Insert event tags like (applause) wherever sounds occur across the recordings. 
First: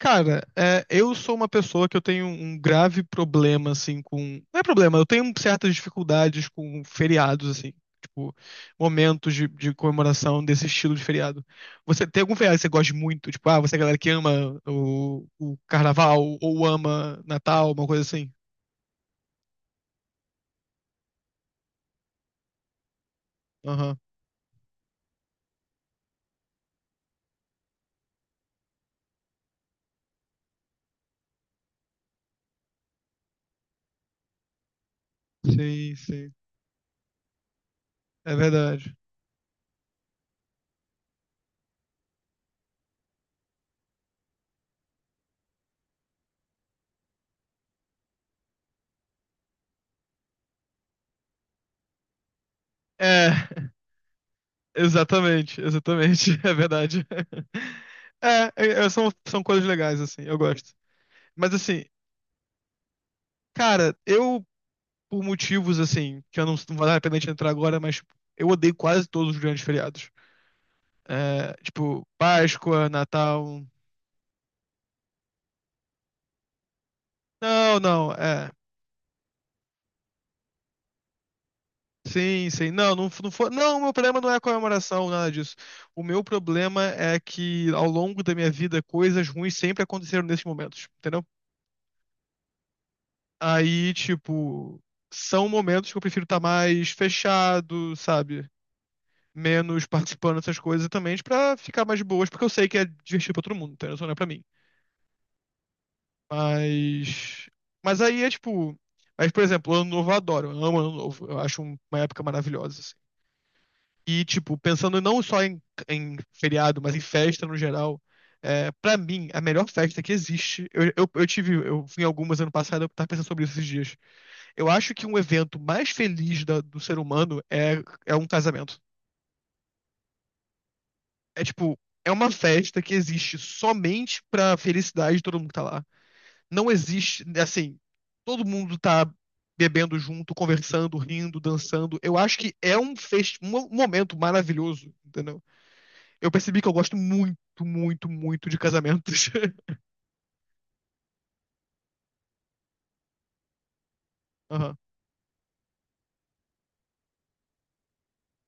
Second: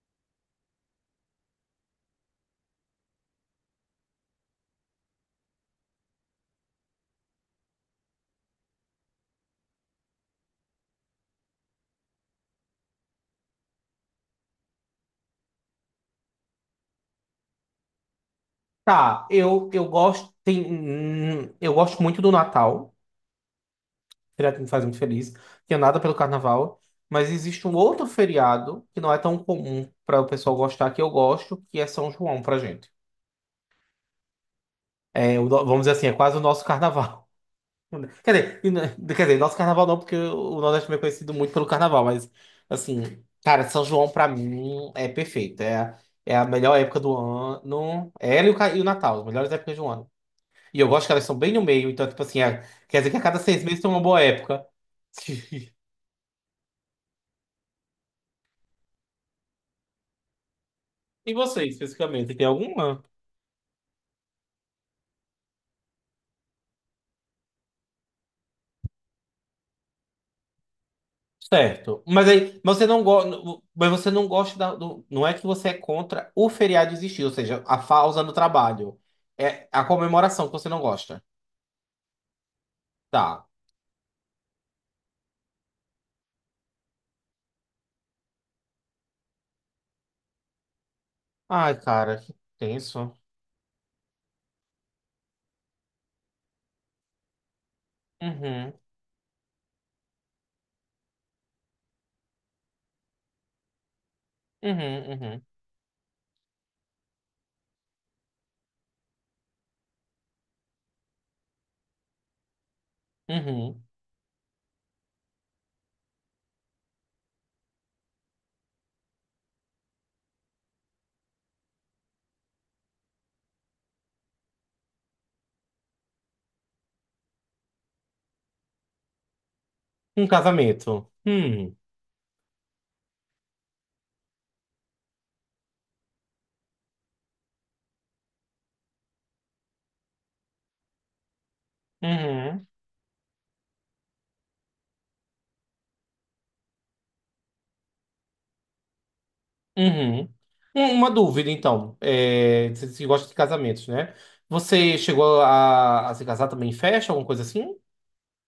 Cara, eu sou uma pessoa que eu tenho um grave problema, assim, com. Não é problema, eu tenho certas dificuldades com feriados, assim. Tipo, momentos de comemoração desse estilo de feriado. Você tem algum feriado que você gosta muito? Tipo, ah, você é a galera que ama o carnaval ou ama Natal, uma coisa assim? Tá, eu gosto tem, eu gosto muito do Natal, Aham. feriado que me faz muito feliz, que é nada pelo Carnaval, mas existe um outro feriado que não é tão comum para o pessoal gostar que eu gosto, que é São João pra gente. É, o no- vamos dizer Sim, assim, é sim. quase o nosso Carnaval. (laughs) Quer É dizer, verdade. quer dizer, nosso Carnaval não, porque o Nordeste também é conhecido muito pelo Carnaval, mas assim, cara, São João pra mim é perfeito, é a melhor época do ano, é ela e o Natal, as melhores épocas do ano. E eu gosto que elas são bem no meio, então, tipo assim, quer dizer que a É, cada 6 meses tem uma boa época. (laughs) (laughs) exatamente, exatamente. (laughs) É verdade. (laughs) São coisas legais, assim, eu gosto. E Mas você, assim, especificamente, tem alguma? cara, eu, por motivos assim, que eu não vale a pena a gente entrar agora, mas tipo, eu odeio quase todos os grandes feriados. É, Certo. tipo, Mas aí, você Páscoa, não gosta, Natal. mas você não gosta não é que você é contra o feriado existir, ou seja, a Não, não, pausa no é. trabalho. É a comemoração que você não gosta. Sim, sim. Não, não, não Tá. foi. Não, o meu problema não é a comemoração, nada disso. O meu problema é que ao longo da minha vida coisas ruins sempre aconteceram nesses momentos, entendeu? Ai, cara, que tenso. Aí, tipo, são momentos que eu prefiro estar mais fechado, sabe? Uhum, Menos participando dessas coisas também pra ficar mais de boas, porque eu sei que é divertido pra todo mundo, entendeu? Só não é pra mim. uhum, uhum, Mas. Mas aí é tipo. Mas, por exemplo, Ano Novo eu adoro, eu amo Ano Novo, eu acho uma época maravilhosa, assim. uhum. E, tipo, pensando não só em, em feriado, mas em festa no geral, é, para mim, a melhor festa que existe, eu tive, eu fui em algumas ano passado, eu tava pensando sobre isso esses dias. Eu acho que um evento mais feliz do ser humano é um casamento. Um casamento. É tipo, é uma festa que existe somente pra felicidade de todo mundo que tá lá. Não existe, assim, todo mundo tá bebendo junto, conversando, rindo, dançando. Eu acho que Uhum. é um, um momento maravilhoso, entendeu? Eu percebi que eu gosto muito, muito, muito de casamentos. (laughs) Uhum. Uma dúvida, então. É, você gosta de casamentos, né? Aham. Você chegou a se casar também em festa, alguma coisa assim?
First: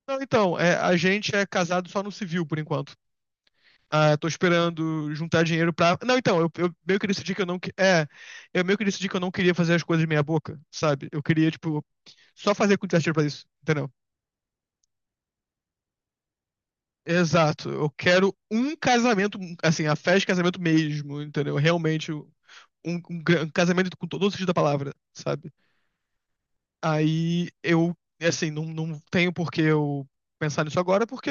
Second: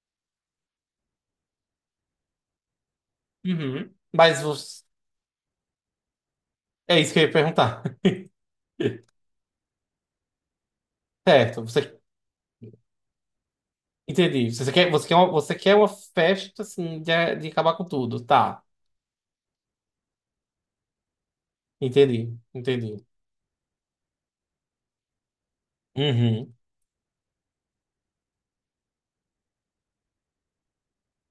Não, então, é, a gente é casado só no civil, por enquanto. Uhum. Ah, tô esperando juntar dinheiro pra. Não, então, eu meio É que isso que eu ia decidi que eu não. Perguntar. (laughs) É, eu meio que decidi que eu não queria fazer as coisas de meia boca, sabe? Eu queria, Certo, tipo, você só fazer quantitativa pra isso, entendeu? entendi. Você quer uma festa assim de Exato. acabar com Eu tudo, quero tá? um casamento, assim, a festa de casamento mesmo, entendeu? Realmente, um, Entendi, entendi. um um casamento com todo o sentido da palavra, sabe? Uhum, Aí eu, assim, não tenho por que eu pensar nisso agora, porque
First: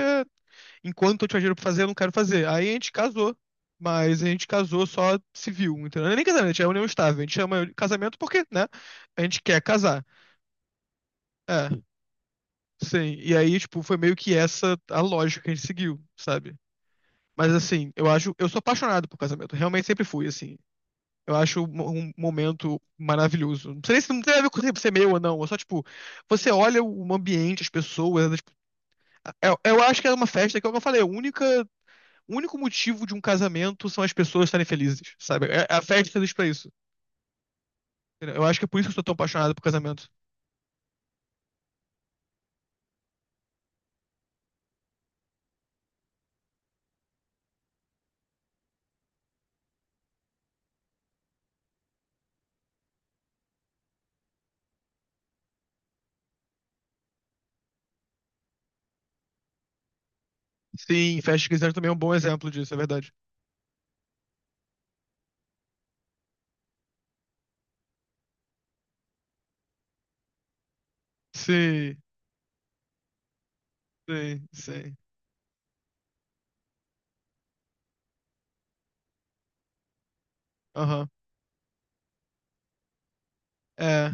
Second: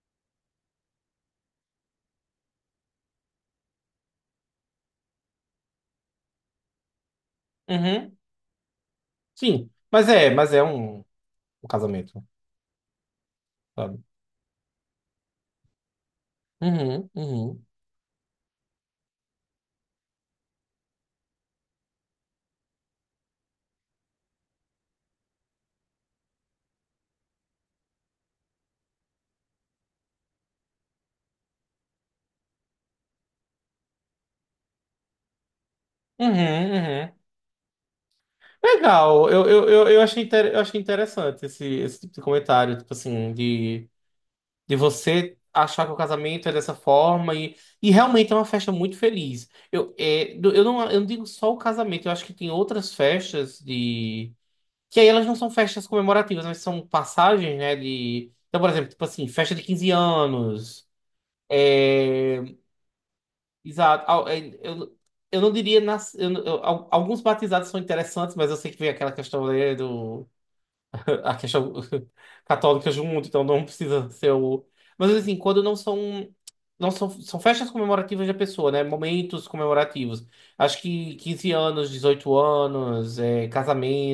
enquanto eu tinha dinheiro pra fazer, eu não quero fazer. Aí a gente casou, mas a gente casou só civil, entendeu? Não é nem casamento, é união estável. A gente chama de casamento uhum. porque, né? A gente quer Sim, casar. Mas é um, um É, casamento, sim. E aí, tipo, foi sabe? meio que essa a lógica que a gente seguiu, sabe? Uhum, Mas uhum, assim, eu acho, eu sou apaixonado por casamento. Realmente sempre fui, assim. Eu acho um um momento maravilhoso. Não sei nem se não tem a ver com ser meu ou não. É só, tipo, você olha o ambiente, as pessoas. É, tipo, eu acho que é uma festa que, como eu falei, a única, o único motivo de um casamento são as pessoas estarem felizes, sabe? A festa é feliz uhum, pra isso. uhum. Eu acho que é por isso que eu sou tão Legal, eu, apaixonado por eu, eu, eu casamento. achei, eu achei interessante esse, esse tipo de comentário, tipo assim, de você achar que o casamento é dessa forma e realmente é uma festa muito feliz. Eu, é, eu não digo só o casamento, eu acho que tem outras festas de... que aí elas não são festas comemorativas, mas são passagens, né, de... Então, por exemplo, tipo assim, festa de 15 anos, Sim, festa de 15 anos também é um bom é, exemplo disso, é verdade. exato, é, eu não diria... Nas, alguns batizados são interessantes, mas eu sei que vem aquela questão né, do... Há questões Sim, (laughs) católicas do mundo, então não precisa ser sim, o. sim. Mas assim, quando não são. Não são, são festas comemorativas da pessoa, né? Momentos comemorativos. Acho Aham. que 15 anos, 18 anos, é, É,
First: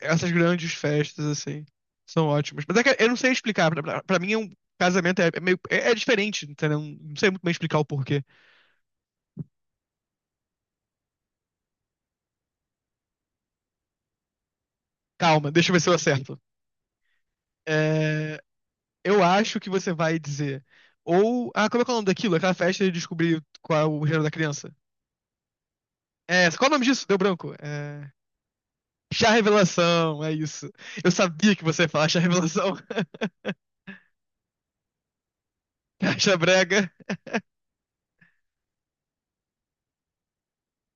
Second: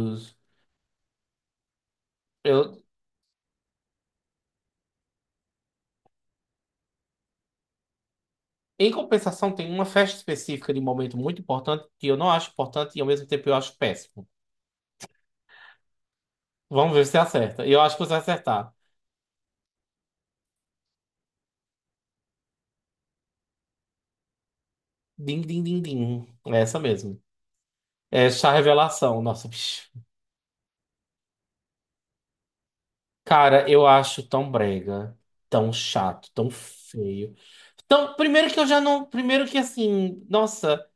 essas grandes festas, assim, são ótimas. Mas é Eu, que eu não sei explicar. Pra mim, é um casamento é meio. É, é diferente, entendeu? Não sei muito bem explicar o porquê. em compensação, tem uma festa específica de momento muito importante que eu não acho importante e ao mesmo tempo eu acho péssimo. Calma, deixa eu ver se eu acerto. Vamos ver se você acerta. Eu acho que você vai É, acertar. eu acho que você vai dizer. Ou. Ah, como é que é o nome daquilo? Aquela festa de descobrir qual é o gênero da criança. Din, din, din, din. É, É qual é o essa nome disso? Deu mesmo. branco. É. É chá revelação. Chá Nossa, (laughs) bicho. revelação, é isso. Eu sabia que você ia falar chá revelação. (laughs) Cara, eu acho tão brega, tão chato, Chá tão brega. feio. Então, primeiro que eu já não. Primeiro que assim, nossa,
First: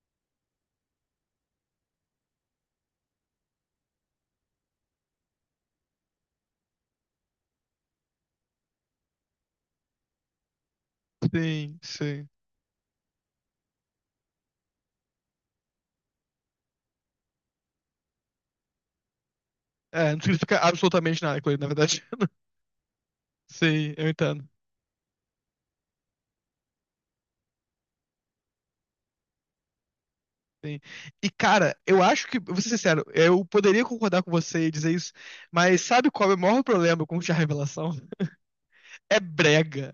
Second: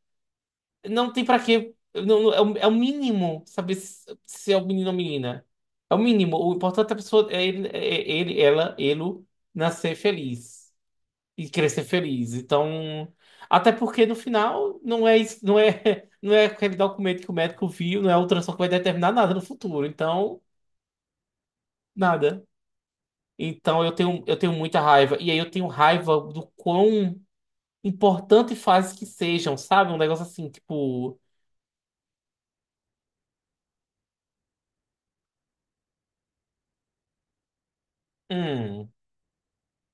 não tem pra quê. Não, é, o, é o mínimo saber se, se é o menino ou menina. É o mínimo. O importante é a pessoa, é ele, é ele, ela, ele nascer feliz e Sim, crescer sim. feliz. Então, até porque no final não é isso, não é, (laughs) não é aquele documento que o médico viu, não é a ultrassom que vai determinar nada no futuro. É, não Então, significa absolutamente nada com ele, na verdade. (laughs) nada. Então eu Sim, eu tenho, eu entendo. tenho muita raiva. E aí eu tenho raiva do quão importante faz que sejam, sabe? Um negócio assim, Sim. tipo. E, cara, eu acho que, vou ser sincero, eu poderia concordar com você e dizer isso, mas sabe qual é o maior problema com chá revelação? Hum. É brega.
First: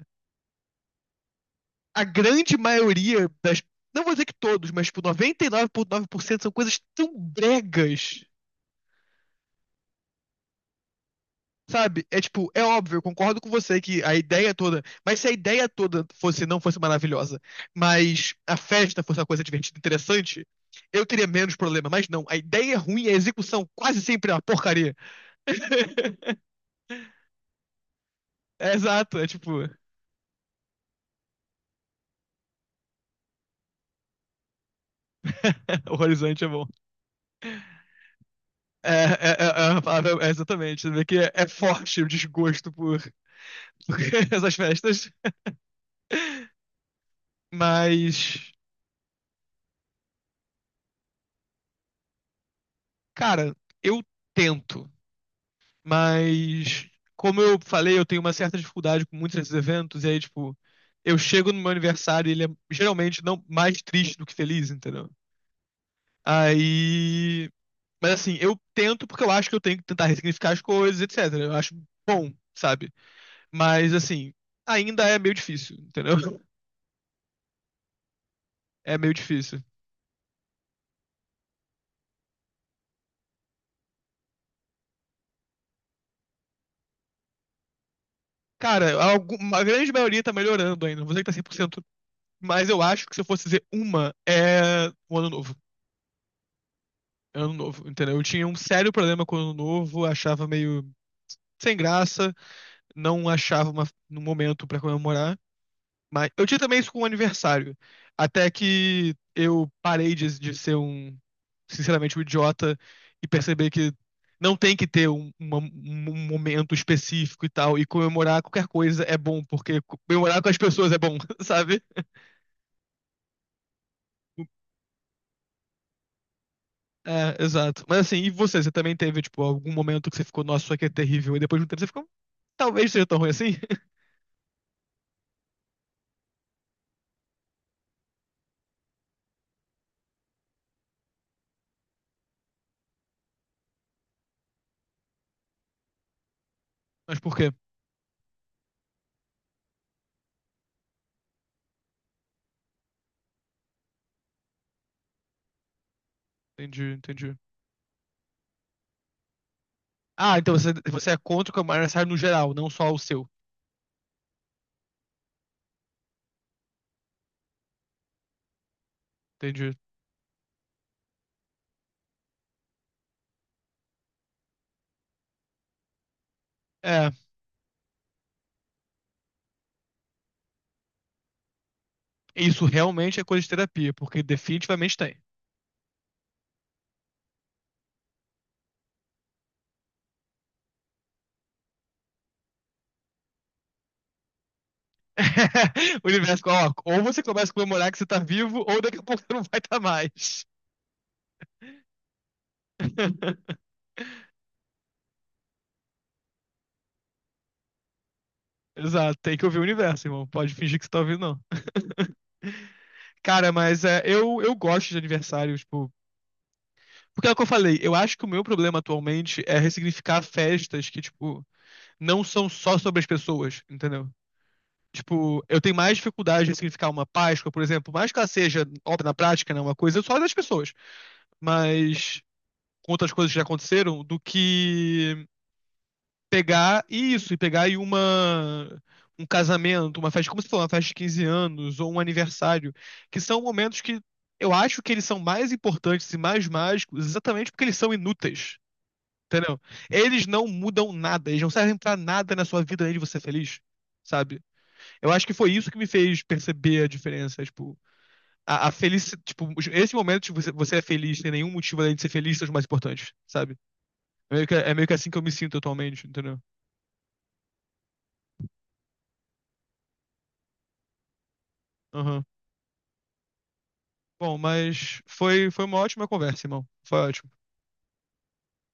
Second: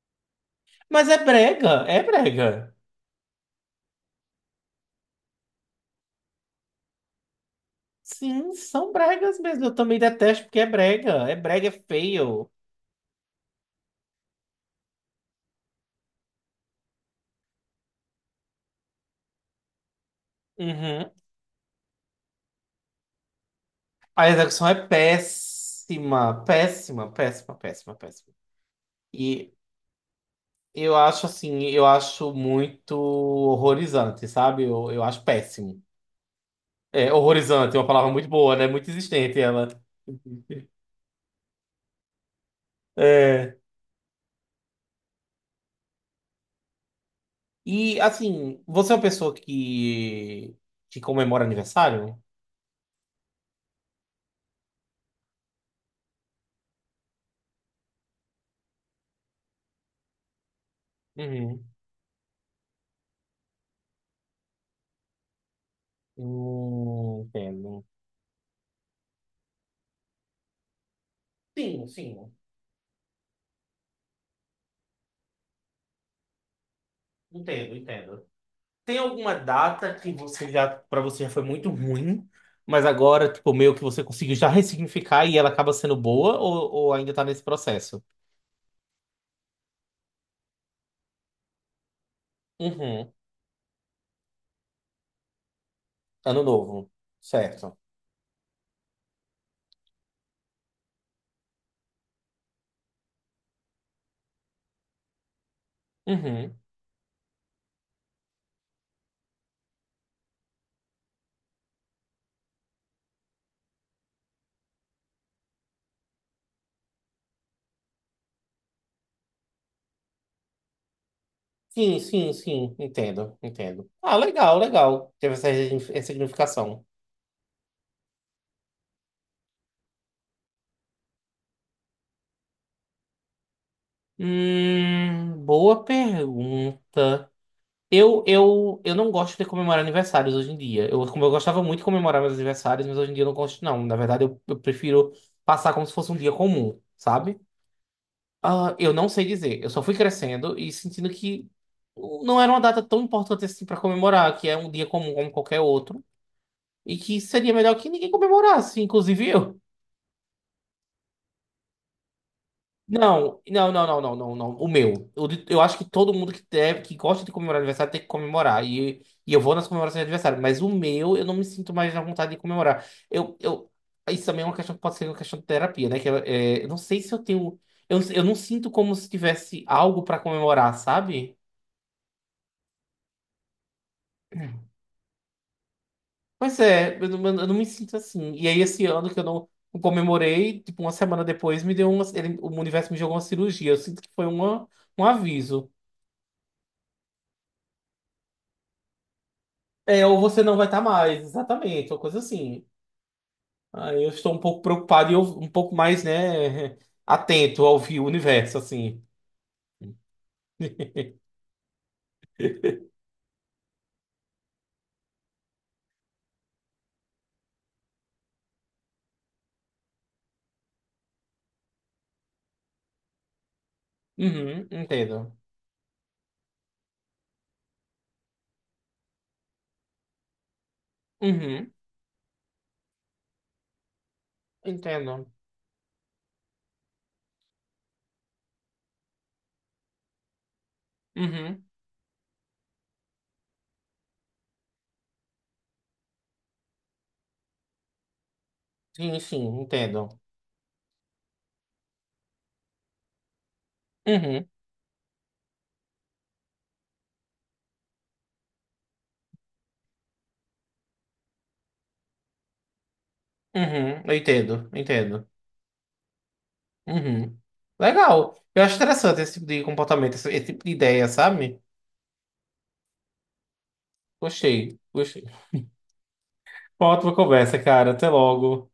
Mas é brega, é A brega. grande maioria das. Não vou dizer que todos, mas tipo, 99,9% são coisas tão bregas. Sim, são bregas mesmo. Eu também detesto porque é brega. É brega, é Sabe? É tipo, feio. é óbvio, eu concordo com você que a ideia toda. Mas se a ideia toda fosse não fosse maravilhosa, mas a festa fosse uma coisa divertida, interessante, eu Uhum. teria menos problema. Mas não, a ideia é ruim, a execução quase A sempre é uma execução é porcaria. (laughs) péssima, péssima, péssima, péssima, péssima. É exato, é tipo. E eu acho assim, eu acho muito horrorizante, sabe? Eu acho péssimo. (laughs) O horizonte é bom. É, horrorizante é uma palavra muito boa, né? É, Muito é, existente é, ela. é uma palavra- é exatamente. Você vê que é forte o desgosto por É. (laughs) essas festas. E Mas, assim, você é uma pessoa que comemora aniversário? cara, eu tento. Mas, como eu falei, eu tenho uma certa dificuldade com muitos desses eventos. E aí, tipo, eu chego no Uhum. meu aniversário e ele é geralmente não mais triste do que feliz, entendeu? Aí. Entendo. Mas assim, eu tento porque eu acho que eu tenho que tentar ressignificar as coisas, etc. Eu acho Sim, bom, sim. sabe? Mas assim, ainda é meio difícil, entendeu? (laughs) Entendo, entendo. É Tem meio alguma difícil. data que você já, para você já foi muito ruim, mas agora, tipo, meio que você conseguiu já ressignificar e ela acaba sendo boa ou ainda tá nesse processo? Cara, a grande maioria tá melhorando ainda. Não vou dizer que tá 100%. Mas eu acho Uhum. que se eu fosse dizer uma, é o Ano Novo. Ano novo. É o Ano Certo. Novo, entendeu? Eu tinha um sério problema com o Ano Novo, achava meio sem graça, não achava uma, um momento pra comemorar. Mas eu tinha Uhum. também isso com o aniversário. Até que eu parei de ser um, sinceramente, um idiota e perceber que não tem que ter um, um momento específico e tal. E comemorar qualquer coisa é bom, porque comemorar com as pessoas é bom, (laughs) sabe? Sim, sim, sim. Entendo, entendo. Ah, legal, legal. Teve essa ressignificação. É, exato. Mas assim, e você? Você também teve, tipo, algum momento que você ficou, nossa, isso aqui é terrível, e depois de um tempo você ficou, talvez seja tão ruim assim? (laughs) Boa pergunta. Eu não gosto de comemorar aniversários hoje em dia. Eu, como eu gostava muito de comemorar meus aniversários, mas hoje em dia eu não gosto, não. Na verdade, eu prefiro passar como se fosse um dia comum, Mas por sabe? quê? Ah, eu não sei dizer. Eu só fui crescendo e sentindo que não era uma data tão importante assim para comemorar, que é um dia comum como qualquer outro, Entendi, e que entendi. seria melhor que ninguém comemorasse, inclusive eu. Ah, então você, você é contra o camarada aniversário no geral, não só o seu. Não, não, não, não, não, não, não. O meu. Eu, acho que todo mundo que deve, que gosta de comemorar aniversário tem que comemorar. E eu vou nas Entendi. comemorações de aniversário. Mas o meu, eu não me sinto mais na vontade de comemorar. Isso também é uma questão que pode ser uma questão de terapia, né? Que eu, é, eu não sei É, se eu tenho. Eu não sinto como se tivesse algo pra comemorar, sabe? isso realmente é coisa de terapia, porque definitivamente tem. Pois é, eu não me sinto assim. E aí, esse ano que eu não, não comemorei, tipo, uma semana depois, me deu uma. O universo me jogou uma cirurgia. Eu sinto que foi uma, um aviso. (laughs) O universo, ó, ou você começa a comemorar que você tá vivo, ou daqui a pouco você não vai estar É, ou você mais. não vai estar mais, exatamente, uma coisa assim. (laughs) Aí eu estou um pouco preocupado e eu, um pouco mais, né, (laughs) atento ao universo, assim. Exato, tem que ouvir o universo, irmão. Pode fingir que você tá ouvindo, não. (laughs) Cara, mas é, eu gosto de aniversário, tipo. Porque é o que eu falei, eu acho que o meu problema atualmente é ressignificar festas que, tipo, não são só sobre as pessoas, entendeu? Uhum, entendo. Tipo, eu tenho mais dificuldade de ressignificar uma Páscoa, por exemplo, mais que ela seja, óbvio, na prática, né, uma coisa só das pessoas, Uhum, mas com outras coisas que já aconteceram, do que entendo. pegar e isso, e pegar e uma um casamento, uma festa, como você falou, uma festa de 15 Uhum, anos ou um aniversário, que são momentos que eu acho que eles são mais importantes e mais mágicos exatamente porque eles são inúteis. sim, Entendeu? sim, entendo. Eles não mudam nada, eles não servem pra nada na sua vida além de você ser feliz, sabe? Uhum, Eu acho que foi isso que me fez perceber a diferença, tipo, a felicidade, tipo, esse momento de você, você é feliz, sem nenhum motivo além de ser feliz, são os mais importantes, sabe? uhum, eu entendo, É meio que assim que eu entendo. me sinto atualmente, entendeu? Uhum. Legal. Eu acho interessante esse tipo de comportamento, esse tipo de ideia, sabe? Aham. Bom, Gostei, mas gostei. foi, foi uma ótima conversa, irmão. Uma Foi ótima ótimo. conversa, cara. Até logo.